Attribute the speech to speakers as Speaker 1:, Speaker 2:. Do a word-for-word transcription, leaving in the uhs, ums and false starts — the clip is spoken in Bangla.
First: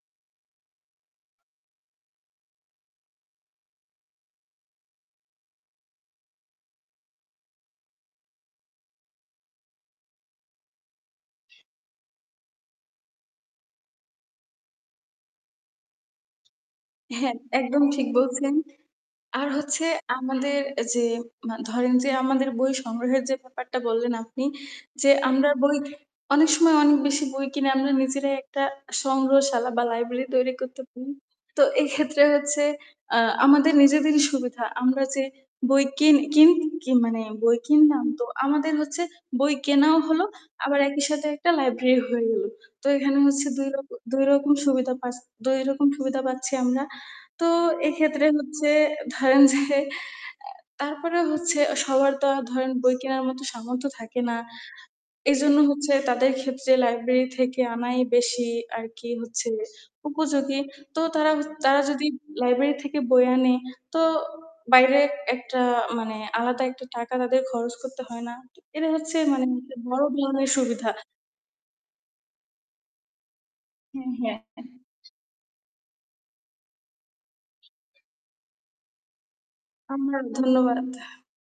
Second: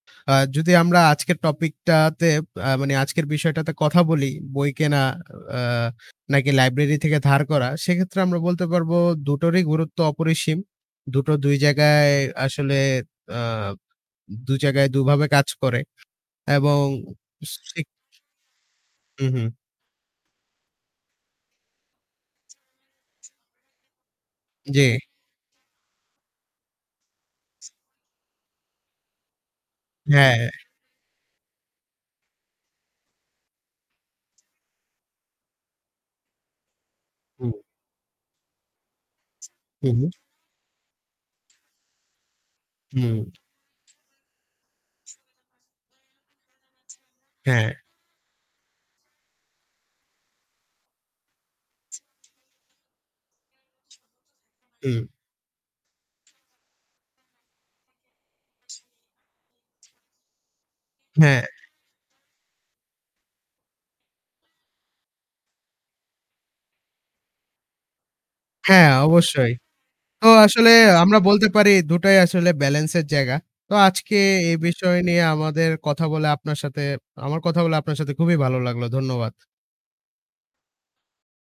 Speaker 1: আ যদি আমরা আজকের টপিকটাতে আ মানে আজকের বিষয়টাতে কথা বলি, বই কেনা আ নাকি লাইব্রেরি থেকে ধার করা, সেক্ষেত্রে আমরা বলতে পারবো দুটোরই গুরুত্ব অপরিসীম। দুটো দুই জায়গায় আসলে আ দু জায়গায় দুভাবে কাজ করে। এবং
Speaker 2: হ্যাঁ, একদম
Speaker 1: [unintelligible]
Speaker 2: ঠিক বলছেন।
Speaker 1: হু,
Speaker 2: আর
Speaker 1: হু।
Speaker 2: হচ্ছে আমাদের যে মা ধরেন যে আমাদের বই সংগ্রহের যে ব্যাপারটা বললেন আপনি
Speaker 1: জি।
Speaker 2: যে, আমরা বই অনেক সময় অনেক বেশি বই কিনে আমরা নিজেরাই একটা সংগ্রহশালা বা লাইব্রেরি
Speaker 1: হ্যাঁ, হ্যাঁ।
Speaker 2: তৈরি করতে পাড়ি তো এক্ষেত্রে হচ্ছে আ আমাদের নিজেদেরই সুবিধা আমরা যে বই কিন কিন কি মানে
Speaker 1: হুম।
Speaker 2: বই কিনলাম তো আমাদের হচ্ছে বই
Speaker 1: হু,
Speaker 2: কেনাও
Speaker 1: হু।
Speaker 2: হল আবার একই সাথে একটা লাইব্রেরি হয়ে গেলো। তো এখানে
Speaker 1: হুম।
Speaker 2: হচ্ছে দুই রক দুই রকম সুবিধা পাছ দুই রকম সুবিধা পাচ্ছি আমরা, তো
Speaker 1: হ্যাঁ।
Speaker 2: এক্ষেত্রে হচ্ছে ধরেন যে আ তারপরে হচ্ছে সবার তো আর ধরেন বই কেনার মতো সামর্থ্য থাকে না।
Speaker 1: হুম।
Speaker 2: এইজন্য হচ্ছে তাদের ক্ষেত্রে লাইব্রেরি থেকে আনাই বেশি আর কি হচ্ছে উপযোগী। তো তারা হ
Speaker 1: হ্যাঁ।
Speaker 2: তারা যদি লাইব্রেরি থেকে বই আনে তো বাইরে একটা মানে আলাদা একটা টাকা তাদের খরচ করতে হয় না। এটা
Speaker 1: হ্যাঁ
Speaker 2: হচ্ছে মানে
Speaker 1: অবশ্যই।
Speaker 2: [unintelligible] বড়
Speaker 1: তো
Speaker 2: ধরনের
Speaker 1: আসলে
Speaker 2: সুবিধা
Speaker 1: আমরা বলতে পারি দুটাই আসলে বেলেন্স এর জায়গা। তো
Speaker 2: হ্যা,
Speaker 1: আজকে
Speaker 2: হ্যা।
Speaker 1: এই
Speaker 2: অ্যা
Speaker 1: বিষয় নিয়ে আমাদের কথা বলে, আপনার সাথে আমার কথা বলে আপনার সাথে খুবই ভালো লাগলো। ধন্যবাদ।
Speaker 2: আমরা ধন্যবাদ।